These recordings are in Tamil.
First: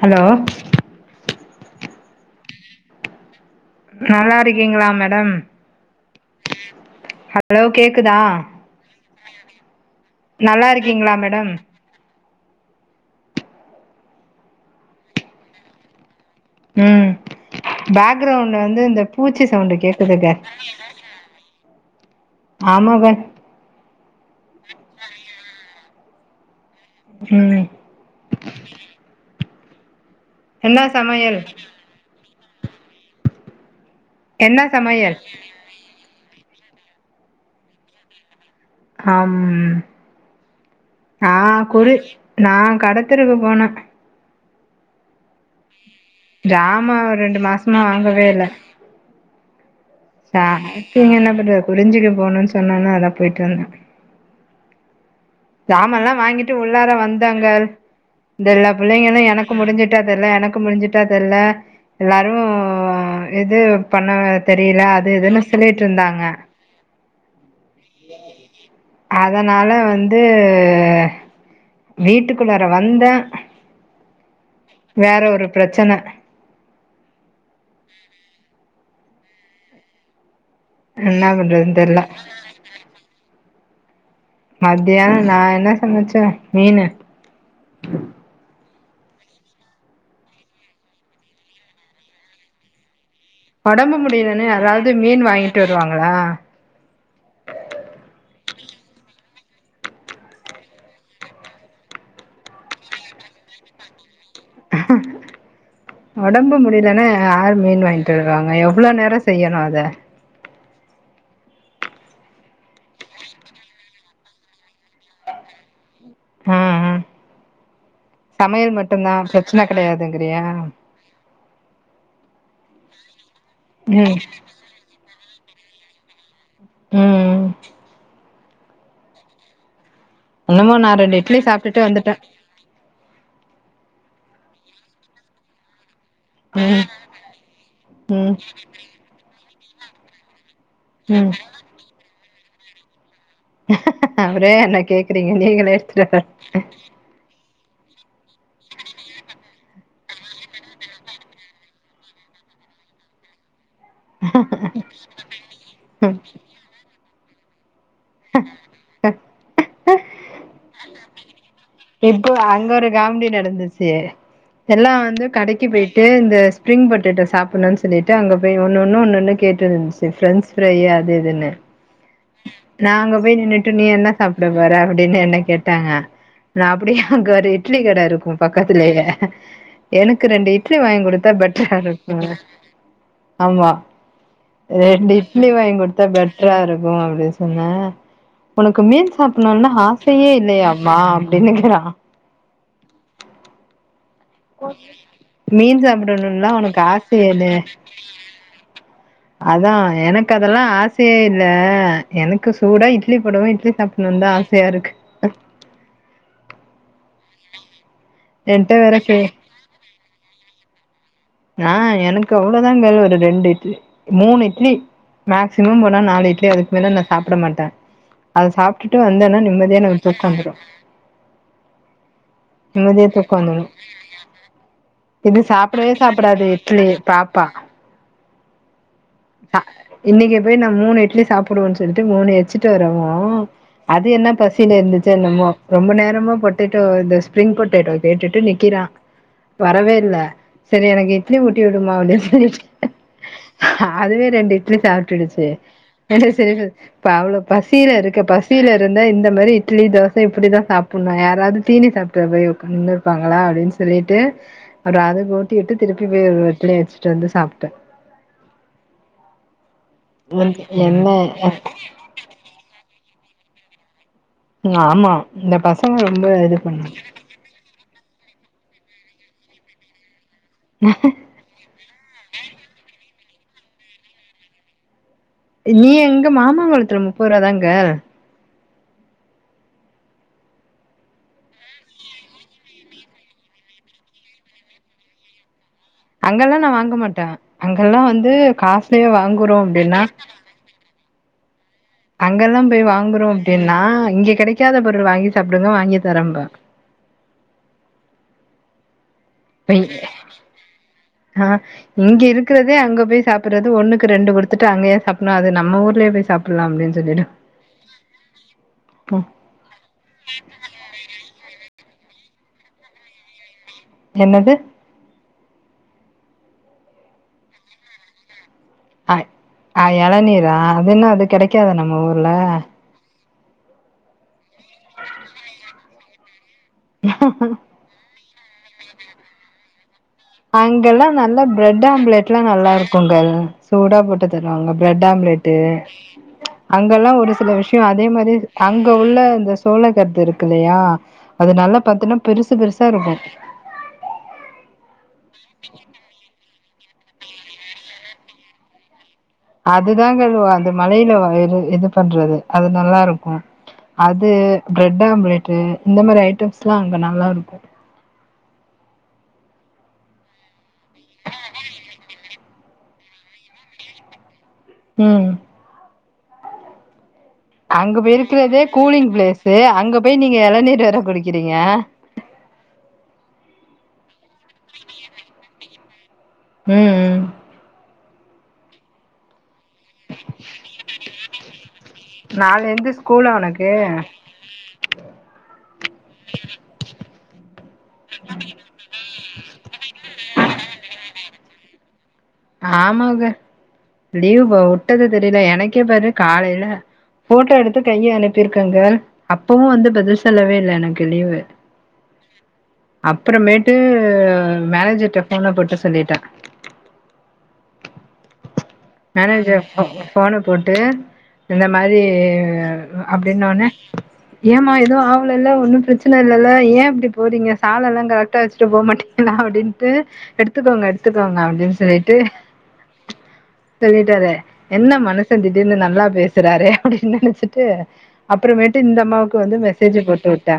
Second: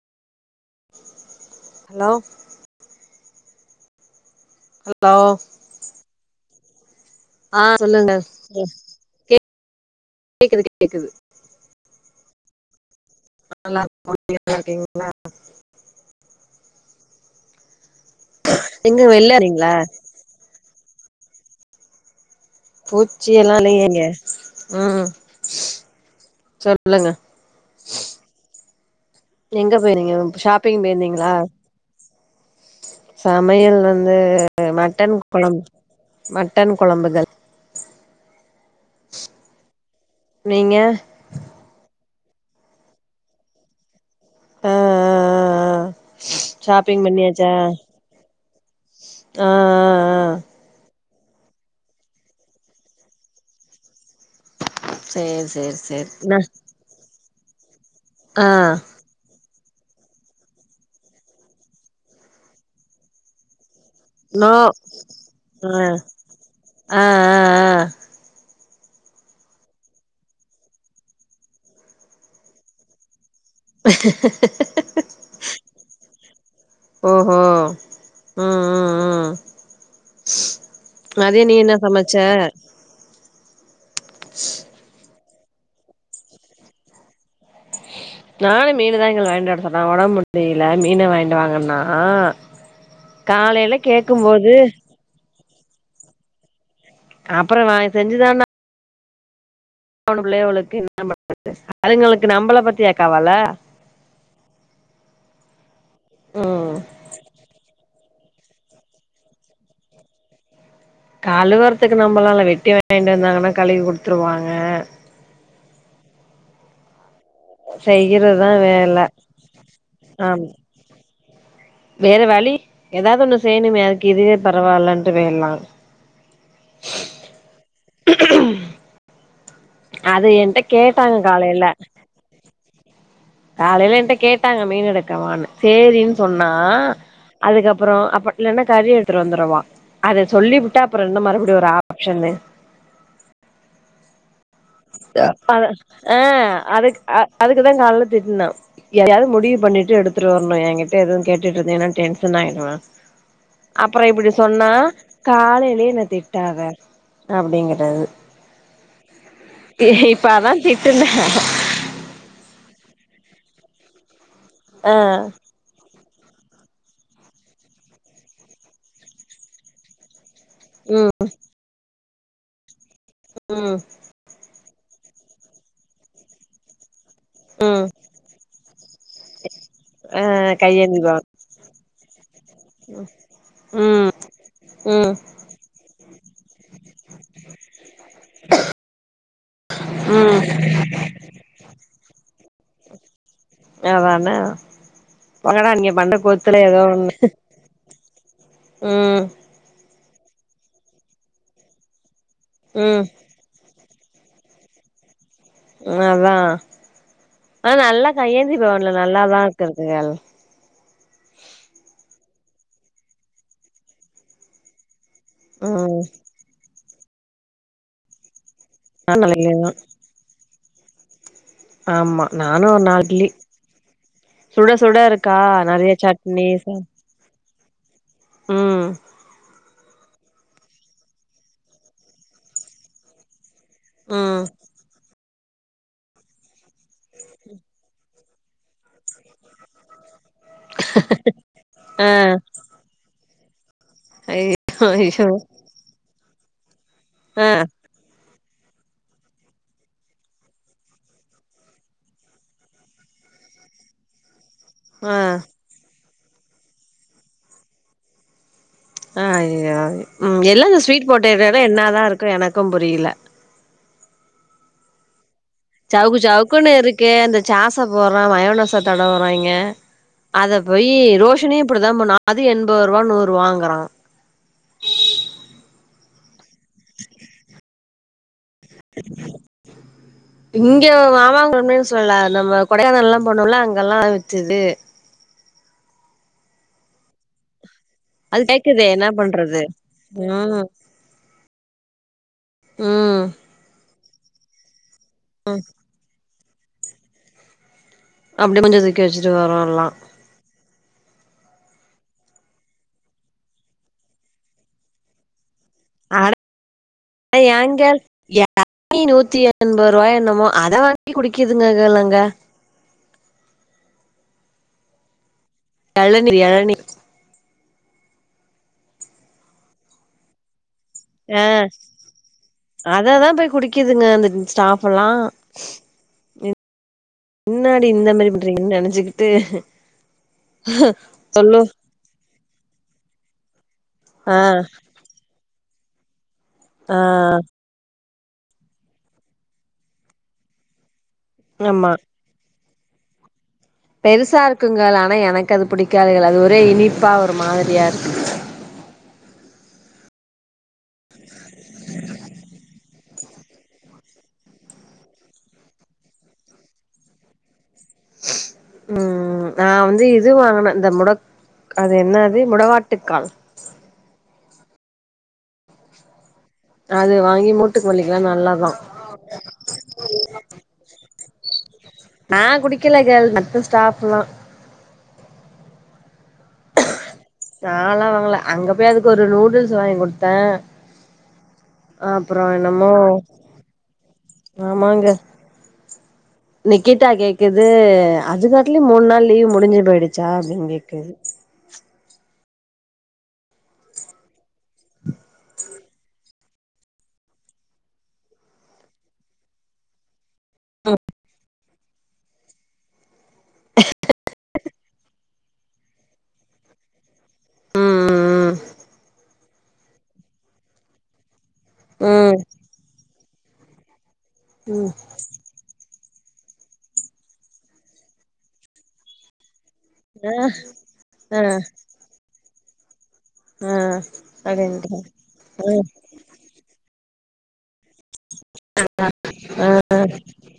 ஹலோ ஹலோ நல்லா இருக்கீங்ளா ஹலோ மேடம் ஆ ஹலோ சொல்லுங்க கேக்குதா கேக்குது நல்லா கேக்குது இருக்கீங்ளா மேடம் நல்லா இருக்கோ நீங்க நல்லா இருக்கீங்ளா ம் பேக்ரவுண்ட்ல வந்து இந்த எங்க பூச்சி வெள்ளாறீங்களா சவுண்டு கேக்குதுங்க ஆமாங்க பூச்சி எல்லா இல்லையே இங்க ஆ சொல் இல்லங்க ம் எங்க போய்ரீங்க நம்க்கு என்ன ஷாப்பிங் பேய்ர்ந்தீங்குளா சமையல் சமையல் வந்து என்ன மட்டன் சமையல் கொழம் மட்டன் கொழம்புகள் ஹம் நீங்க ஆ குறு நா கடத்தெருவு போன ஆ ஜாமா ஷாப்பிங் ஒரு ரெண்டு பண்ணியாச்சா மாஸ்மா வாங்கவே இல்ல தா சாப்பிங் என்ன பண்றது குறிஞ்சிக்கு போணுன் சொன்னாங்க அதா போய்ட்டு வந்த சேரி சேரி சேரி சாமன்லா நா வாங்கிட்டு உள்ளார வந்தாங்க ஆ இந்த எல்லா புள்ளைங்களு எனக் கு முடிஞ்சுட்டா தெர்ல எனக்கு முடிஞ்சுட்டா தெர்ல எல்லாரு இது பண்ணவ நோ தெரியில அது இதுன்னு ஆ சொல்லிட்டு இருந்தாங்க ஆ ஆ ஆ அதனால வந்து வீட்டுக்குள்ளார வந்த வேற ஒரு பிரச்சன ஓஹோ ம் ம் ம் என்னா மதியோ நீ என்ன பண்றதுன்னு தெர்ல சமைச்ச மத்யான நா என்ன சமைச்ச மீனு நானு மீனுதா‌ கேள் வாங்கிட்டு வர சொன்னே ஒடம்பு முடியில மீன வாங்கிண்டு வாங்கன்னா காலையில ஒடம்பு கேக்கும் முடியலன்னு போது யாராவுது மீன் வாங்கிட்டு வருவாங்களா அப்புறோ நா மூனு புள்ளையோளுக்கு என்ன‌ பண்றது அதுங்களுக்கு நம்பள பத்தியா கவல ஒடம்பு ம் முடியலன்னா யாரு மீன் வாங் ட்டு வருவாங்க எவ்ளோ நேரோ செய்யணு அத கழுவறத்துக்கு நம்பளால வெட்டி வாங்கிட்டு வந்தாங்கன்னா கழுவி குடுத்துருவாங்க ம் ம் செய்யறதுதா சமையல் வேல மட்டுந்தா பிரச்சன கெடையாதுங்கிறியா ஆமா வேற வழி ஏதாவது ஒன்னு செய்யணுமே அதுக்கு ம் இதுவே பரவாலன்ட்டு போயிட்லா ம் அது ஏன்ட்ட என்னமோ நா கேட்டாங்க ரெண்டு இட்லி காலையில சாப்ட்டுட்டு வந்துட்டே காலையில ஏன்ட்ட கேட்டாங்க மீனு எடுக்கவான்னு சேரின்னு சொன்னா ம் அதுக்கப்புறோ அப்ப ம் இல்லனா கறி எடுத்துட்டு வந்துரவா அத சொல்லிப்பு ட்ட அப்புறோ என்ன ம் மறுபடி ஒரு ஆப்ஷன்னு அப்புறோ என்ன கேக்குறீங்க நீங்களே எடுத்து வர இதுக்கு காலையில திட்னே எதையாது முடிவு பண்ணிட்டு எடுத்துட்டு வரணு எங்கிட்ட எதுவு கேட்டுட்ருந்தீனா டென்ஷன் ஆயிடுவ அப்புற இப்டி சொன்னா காலையிலயே என்ன திட்டாத அப்டிங்கிறாரு இப்ப அதா திட்டுன இப்போ அங்க ஒரு காமெடி நடந்துச்சு எல்லா ஆ வந்து கடைக்கு போயிட் டு இந்த ஸ்ப்ரிங் பொட்டட்டோ சாப்புணுன்னு சொல்லிட்டு அங்க போய் ஒன்னொன்னு ஒன்னொன்னு கேட்டுட்டுருந்துச்சு ஃப்ரெண்ட்ஸ் ப்ரை ம் அது இதுன்னு நா அங்க போய் நின்னுட்டு ம் நீ என்ன சாப்ட போற அப்டின்னு என்ன கேட்டாங்க நா அப்டியே அங்க ஒரு இட்லி ம் கட இருக்கு பக்கத்துலயே ஆ எனக்கு ரெண்டு இட்லி கையேந்தி வாங்கி பவன் குடுத்தா பெட்டராருக்குன்ன ம் ரெண்டு ம் இட்லி வாங்கி குடுத்தா பெட் க்கு அப்டி சொன்ன ஒனக்கு மீன் சாப்புணுன்னுலா ஆசையே ம் இல்லையாம்மா அப்டின்னுக்கிறா அதான வாங்கடா மீன் நீங்க பண்ற சாப்புடணும்லா கோத்துல ஒனக்கு ஏதோ ஆச ஒண்ணு எது ம் அதா எனக் கு அதெல்லா ஆசையே இல்ல எனக்கு சூடா ம் இட்லி போடவு இட்லி சாப் புட்ணுன்தா ஆசையா இருக்கு ஆ அதா ஆனா நல்லா கையேந்தி என்ட்ட பவன்ல வேற கே நல்லாதாக்கு இருக்கு‌ கேள் ஆ எனக்கு அவ்ளோதா கேள் ஒரு ரெண்டு இட்லி மூணு இட்லி மேக்சிமம் ம் போனா நாலு இட்லி அதுக்கு மேல நா சாப்புட மாட்ட அத சாப் டுட்டு நல்ல வந்தேன்னா இட்லிதா நிம்மதியா எனக்கு தூக்கோ வந்துரு ஆமா நானு ஒரு நாலு நிம்மதியா இட்லி தூக்கோ வந்துரு சுட சுட இருக்கா நெறைய சட் அது இட்லி பாப்பா உம் அஹ் இன்னைக்கு போய் நா மூணு இட்லி சாப்பிடுவன் சொல்லிட்டு மூணு வச்சிட்டு வரவும் அது என்ன ம் பசியிலே இருந்துச்சோ என்னமோ ரொம்ப நேரமா பொட்டெட்டோ இந்த ஸ்பிரிங் பொட்டேட்டோ கேட்டுட்டு நிக்கிறான் வரவே இல்ல சரி எனக்கு இட்லி ஊட்டி விடுமா ஆ அப்டின் சொல்லிட்டு அதுவே ரெண்டு இட்லி ஐயோ சாப்புட்டுருச்சு சரி இ அவ்ளவு ஆ பசியில இருக்க பசி பசியில இருந்தா இந்த மாரி இட்லி தோச இப்படிதான் சாப்பிடணும் யாராவது தீனி சாப்டுறமாரி உக்காந்து இருப்பாங்களா அப்டின் சொல்லிட்டு அப்புறம் ஆ அதுக்கு ஊட்டி விட்டு திருப்பி போய் பிளே வச்சிட்டு வந்து சாப்பிட்டேன் ஆஹ் உம் எல்லா என்ன ஸ்வீட் பொட்டேட்டோல என்னாதான் இருக்கும் எனக்கும் புரியல ம் ஆமா இந்த பசங்க சவுக்கு ரொம்ப இது சவுக்குன்னு பண்ணு இருக்கு அந்த ஜாஸ போடுறான் மயோனச தடவுறாங்க அத போய் ரோஷனியும் இப்படிதான் பண்ணுவான் அது எண்பது ரூபா நூறு வாங்குறோ நீ எங்க மாமாங் குளத்துல முப்பது ரூவா தாங்க இங்க மாமாங்க ஒன்னுமே சொல்லல நம்ம கொடைக்கானல்லாம் போனோம்ல அங்கெல்லாம் வச்சிது [inaudible] அங்கெல்லா நா வாங்க மாட்டே அங்கெல்லாம் வந்து அது கேக்குதே என்ன காஸ்ட்லியா வாங்குறோ பண்றது அப்படின்னா ம் அங்கெல்லாம் போய் ம் வாங்குறோம் அப்படின்னா இங்க கிடைக்காத பொருள் வாங்கி சாப்டுங்க வாங்கி தாரேன் பாரு அப்படியே கொஞ்சம் நிக்க வச்சுட்டு வாரோம் எல்லாம் ஆஹ் இங்க இருக்கிறதே அங்க போய் சாப்பிடுறது ஒண்ணுக்கு ரெண்டு கொடுத்துட்டு அங்க ஏன் சாப்பிடணும் அது நம்ம ஹோட்டல்லே போய் அட சாப்டுறலாமே ஏங்க ய எ நீ நூத்தி எண்பது ரூபாய் என்னமோ அத வாங்கி குடிக்குதுங்கல்லங்க என்னது ஏழநீர் ஏழநீர் அஹ ஆஹ் இளநீரா அதுன்ன அது ஆ கிடைக்காத நம்ம ஊர்ல அததா போய் குடிக்குதுங்க அந்த ஸ்டாப் எல்லா முன்னாடி இந்த மாரி பண்றீங்கனு நினைச்சுகிட்டு அங்கெல்லாம் நல்லா பிரெட் ஆம்லேட்ல்லாம் நல்லா இருக்கும்ங்க சூடா போட்டு ஆ தருவாங்க பிரெட் ஆம்லேட் ப்ரெட்டு ஆ அங்கல்லாம் ஒரு சில விஷயம் அ அதே மாதிரி அங்க உள்ள இந்த சோழக்கருது இருக்கு இல்லையா அது நல்லா ஆமா பாத்தீன்னா பெருசு பெருசு [unintelligible] பெருசா இருக்குங்க ஆனா எனக்கு அது பிடிக்காது அது ஒரு எதோ இனிப்பா ஒரு மாதிரியா இருக்கும் அதுதாங்க அது அது மலையில வரையி இது பண்றது அது நல்லா இருக்கும் அது பிரெட் ஆம்லேட்டு இந்த மாதிரி ஐட்டம்ஸ் எல்லாம் அங்க நல்லா இருக்கு உம் உம் நா வந்து இது வாங்கினே இந்த முடக்க அது என்ன அது முடாக் ட்டுக்கால் உம் அதுவ் அங்க போய் இருக்கிறதே கூலிங் பிளேஸு அங்க போய் நீங்க இளநீர் வேற குடிக்கிறீங்க நான் குடிக்கல கேள் மத்த ஸ்டாப்ல்லா ம் ம் நாலா வாங்கல அங்க போய் அதுக்கு ஒரு நூடுல்ஸ் வாங்கி குடுத்தே அப்புறம் நாளை என்னமோ இருந்து ஸ்கூலா உனக்கு ஆமாங்க அது அதுக்காட்லையு மூணு நாள் லீவ் முடிஞ்சு போயிடுச்சா அப்படின்னு கேக்குது ஆமாங்க லீவு போ உட்டது தெரில எனக்கே பாரு காலைல போட்டோ எடுத்து கைய அனுப்பிருக்கங்க அப்பவு வந்து பதில் சொல்லவே இல்ல எனக்கு லீவு அப்புறமேட்டு மேனேஜர்ட்ட ஃபோன போட்டு சொல்லிட்டே அ அ அ மேனேஜர் ஃபோனு போட்டு இந்த மாரி ம் அப்டின்னோனே ஏமா ஏதுவு ஆவுலல்ல ஒன்னு ப்ரச் சன இல்லல்ல ஏ இப்டி போறீங்க சாலெல்லா கரெக்டா வச்சுட்டு போ மாட்டீங்ளா அப்டின் டு ம் ஆ எடுத்துக்கோங்க ஆ எடுத்துக்கோங்க அப்டின் சொல்லிட்டு ஆ சொல்லிட்டாரு என்ன அப்டின்ட்டு மனுசே திடீர்னு நல்லா பேசுறாரே அப்டின் நெனச்சிட்டு அப்புறமேட்டு இந்த அம்மாவுக்கு வந்து மெசேஜ போட்டு உட்டே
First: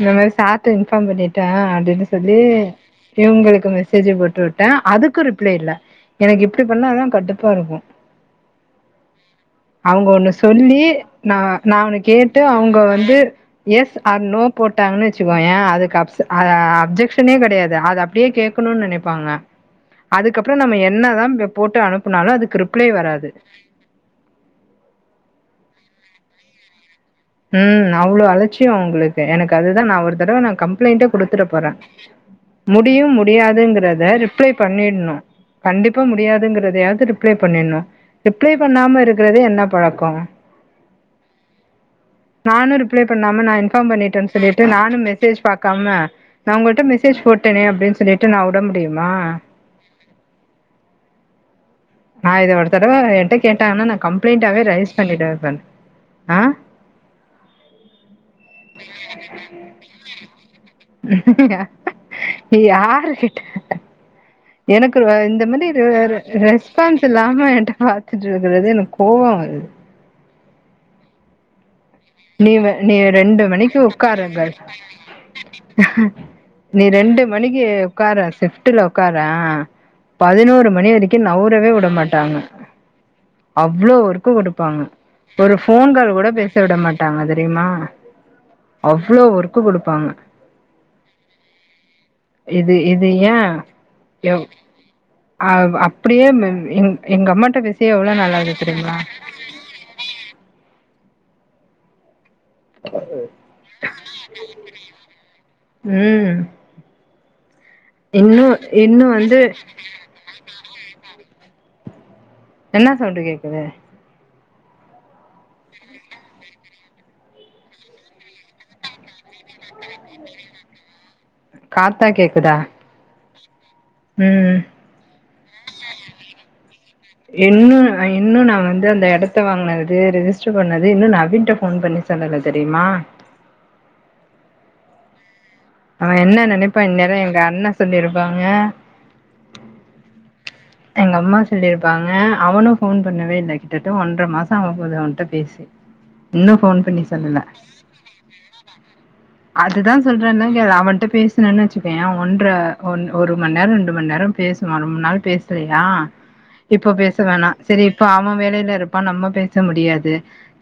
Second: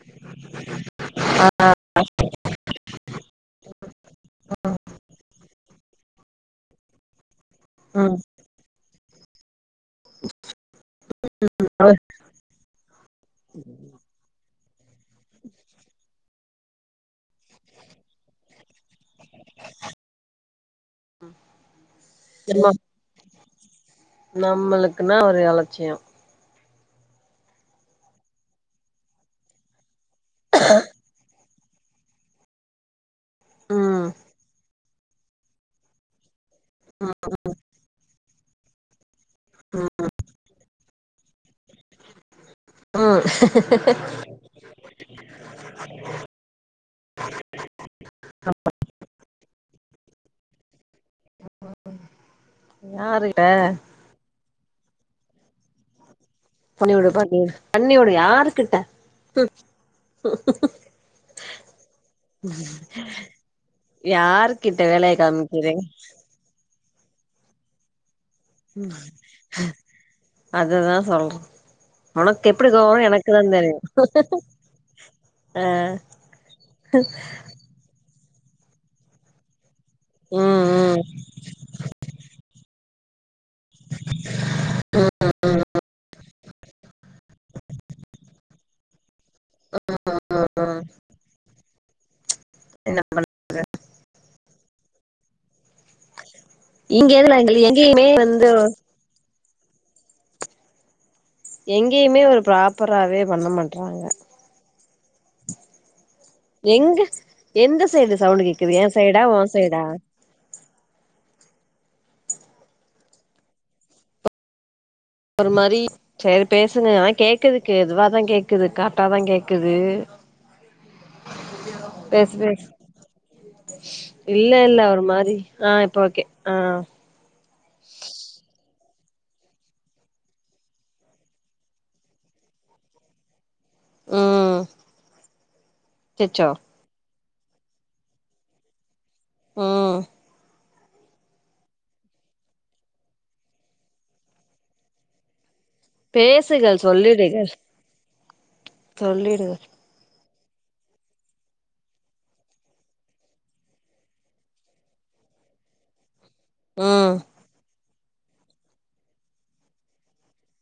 இந்த மேரி சார்ட்ட இன்ஃபார்ம் பண்ணிட்ட அப்டின்னு சொல்லி இவுங்களுக்கு மெசேஜி போட்டு உட்டே அதுக்கு ரிப்ளே இல்ல எனக்கு இப்டி பண்ணாதா கடுப்பா இருக்கு ம் அவுங்க ஒண்ணு சொல்லி நா நா ஒன்னு கேட்டு அவுங்க வந்து எஸ் ஆர் நோ ட்டாங்கனு வச்சுக்கோய அதுக்கப்ஸ் அ அப்ஜெக்க்ஷனே கெடையாது அத அப்டியே கேக்கணுன் நெனைப்பாங்க அதுக்கப்றோ நம்ம என்னதா போட்டு அனுப்புனாலு அதுக்கு ரிப்ளே வராது நம்மளுக்குனா ஒரு அலட்சியோ ம் அவ்ளோ அலச்சியோ அவுங்களுக்கு எனக்கு அதுதா நா ஒரு தடவ நா கம்ப்ளைண்டே குடுத்துறப் போறா முடியு ம் முடியாதுங்கறத ரிப்ளை பண்ணிட்ணு கண்டிப்பா முடியாதுங்கிற எதயாது ரிப்ளே பண்ணிட்னு ரிப்ளே பண்ணாம இருக்குறது என்ன பழக்கோ நானு ரிப்ளே ம் பண்ணாம நா இன்ஃபார்ம் பண்ணிட்டன் சொல்லிட்டு நானு மெசேஜ் பாக்காம நா உங்கட்ட மெசேஜ் போ ட்டனே அப்டின் சொல்லிட்டு நா உட முடியுமா நா இத ஒரு தடவ யாரு என்ட்ட கேட்டாங்கன்னா நா கம்ப்ளைண்டாவே ரைஸ் பண்ணிடுவ பண்ணி வுடு பண்ணி பண்ணி வுடு யாருக்கிட்ட ஹூம் யாரு கிட்ட யாருகிட்ட எனக்கு வ வேலைய இந்த மேரி காமிக்கிறீங்க ரெ ரெஸ்பான்ஸ் இல்லாம என்ட்ட கத்திட்ருக்றது எனக்கு கோவோ வருது அதுதா சொல்றே உனக்கு நீ எப்டி வே கோவோ நீ வரு எனக்கு தா ரெண்டு தெரியு மணிக்கு உக்கார கேர்ல் ஆ நீ ரெண்டு மணிக்கு உக்கார சிஃப்டுல உக்கார ம் பதினோரு மணி ம் வரைக்கு நவ்ரவே உட மாட்டாங்க அவ்ளோ ஒர்க்கு குடுப்பாங்க ஒரு ஃபோன் கால் கூட பேச விட மாட்டாங்க தெரிமா அவ்ளோ ஒர்க்கு குடுப்பாங்க இது என்ன இது பண் ஏ எவ் அவ் அப்டியே எங் இங்க எங்க எதுல அம்மாட்ட பேசியே எங்கேயுமே எவ்ளோ வந்து நாலாவுது தெரியுமா எங்கேயுமே ஒரு ப்ராப்பராவே பண்ண மாட்றாங்க ம் எங்க எந்த சைடு சவுண்டு இன்னு கேக்குது எ இன்னு சைடா வந்து ஒ சைடா என்னா சௌண்ட்டு கேக்குது ஒரு மாரி சேரி பேசுங்க ஆனா கேக்குதுக்கு எதுவாதா கேக்குது கரெட்டாதா கேக்குது காத்தா பேசு கேக்குதா பேசு இல்ல ம் இல்ல ஒரு மாரி ஆ இப்ப ஓகே ஆ இன்னு இன்னு நா வந்து அந்த எடத்த வாங்னது ரிஜிஸ்டர் பண்ணது இன்னு நவீன்ட்ட ஃபோன் பண்ணி சொல்லல தெரிமா ம் அவ என்ன அச்சச்சோ நெனைப்பா இந்நேரோ எங்க அண்ண சொல்லிருப்பாங்க ம் எங்க அம்மா சொல்லிருப்பாங்க அவனு ஃபோன் பண்ணவே இல்ல கிட்டட்ட ஒன்ற மாசோ ஆவ போது அவன்ட்ட பேசி இன்னு பேசுகள் ஃபோன் பண்ணி சொல்லல. சொல்லிரு [unintelligible] அவன்ட பேசனோனு வச்சுக்கய ஒன்ற ஒன் ஒரு மண்நேர ரெண்டு மண்நேர பேசுவா ரொம்ப நாள் பேசலயா இப்ப பேச ம் வேணா செரி இப்ப அவன் வேலைல இருப்பான் நம்ம பேச முடியாது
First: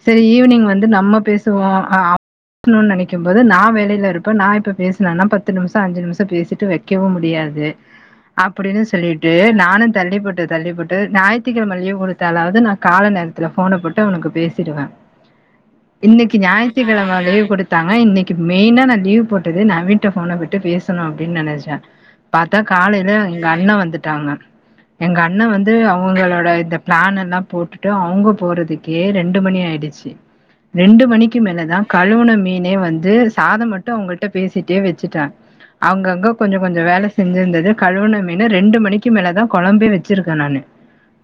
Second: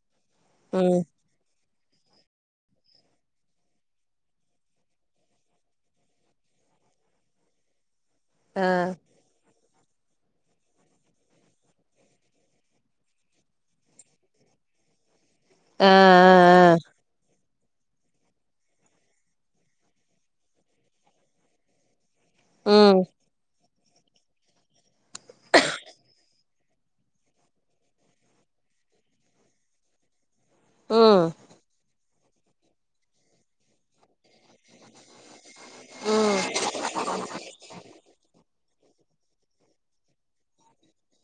செரி ஈவினிங் வந்து ம் நம்ம பேசுவோ அப் னு நெனைக்க போது நா வேலைல இருப்பே நா இப்ப பேசலான்னா பத்து நிம்ஷ அஞ்சு நிம்ஷ பேசிட்டு வைக்கவு முடியாது ஆ அப்பிடின்னு சொல்லிட்டு நானு தள்ளிப்போட்டு தள்ளிப்போட்டு ஞாயித்துக்கிழம லீவு குடுத்தாலாவது நா கால நேரத்துல‌ ஃபோன போட்டு அவனுக்கு பேசிருவே ஆ இன்னைக்கு ஞாயித்துக்கெழம லீவ் குடுத் ஆ இன்னைக்கு மெய்னா நா லீவ் போட்டது நவீன்ட்ட ஃபோன விட்டு பேசணு அப்டின்னு நெனச்சே பாத்தா ம் காலைல எங்க அண்ணே வந்துட்டாங்க எங்க அண்ணே வந்து அவுங்களோட இந்த பிளான் எல்லா போட்டுட்டு அவுங்க போறதுக்கே ரெண்டு மணி ஆயிடுச்சு ம் ரெண்டு மணிக்கு ம் மேலதா கழுவுன மீனே வந்து சாதம் மட்டும் அவுங்கள்ட்ட பேசிட்டே வெச்சுட்டே அங்கங்க கொஞ்ச கொஞ்சோ வேல செஞ்சிருந்தது கழுவுன மீனு ரெண்டு மணி மணிக்கு மேலதா கொழம்பே வெச்சிருக்கே நானு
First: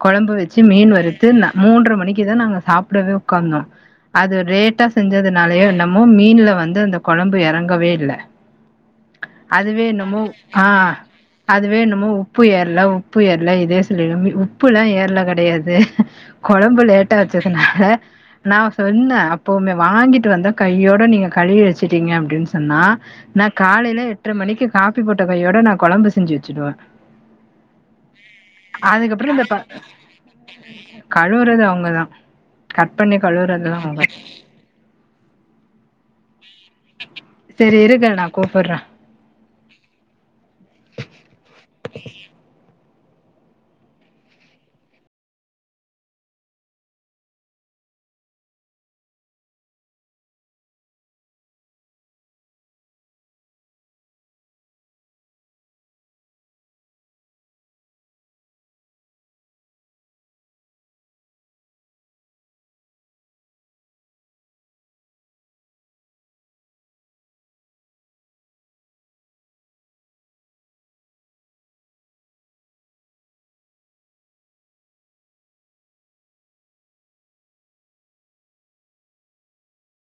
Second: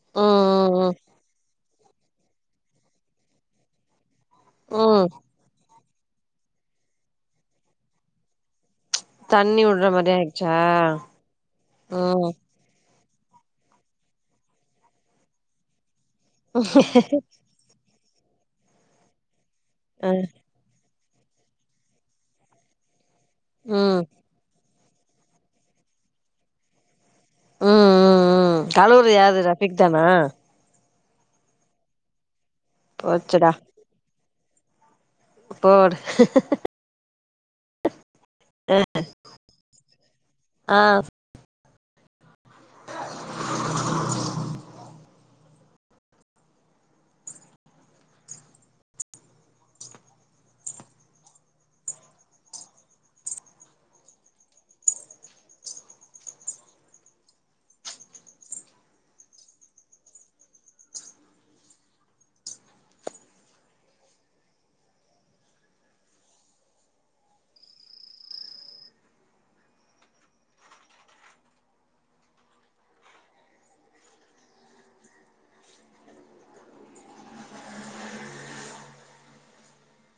கொழம்பு வச்சு ம் மீன் ம் வறுத்து நா மூன்ற மணிக்குதா நாங்க சாப்டவே உக்காந்தோ அது லேட்டா ம் செஞ்சதுனாலயோ என்ன மீன்ல வந்து அந்த கொழம்பு எறங்கவே இல்ல தண்ணி அதுவே விடுற மாரி என்னமோ ஆயிடுச்சா ஆ அதுவே என்னமோ ம் உப்பு ஏற்ல உ ப்பு ஏர்ல இதே சொல்லி உப்புலா ஏர்ல கெடயாது கொழம்பு லேட்டா வெச்சதுனால நா சொன்னே அப்பவுமே ம் வாங்கிட்டு வந்த கெய்யோட நீங்க கழுவி வச்சிட்டீங்க அப்டின் சொன்னா நா காலைல ம் ம் எட்ர மணிக்கு காப்பி போட்ட கையோட நா கொழம்பு செஞ்சு வெச்சுடுவே ம் ம் கழுவுறது அதுக்கப்புற யாரு இந்த ரஃபிக் தானா கழுவுறது அவுங்கதா கட் பன்னி போச்சுடா கழுவுறதுதா அவுங்க போடு சேரி இருங்க நா கூப்புட்ற ம் ஆ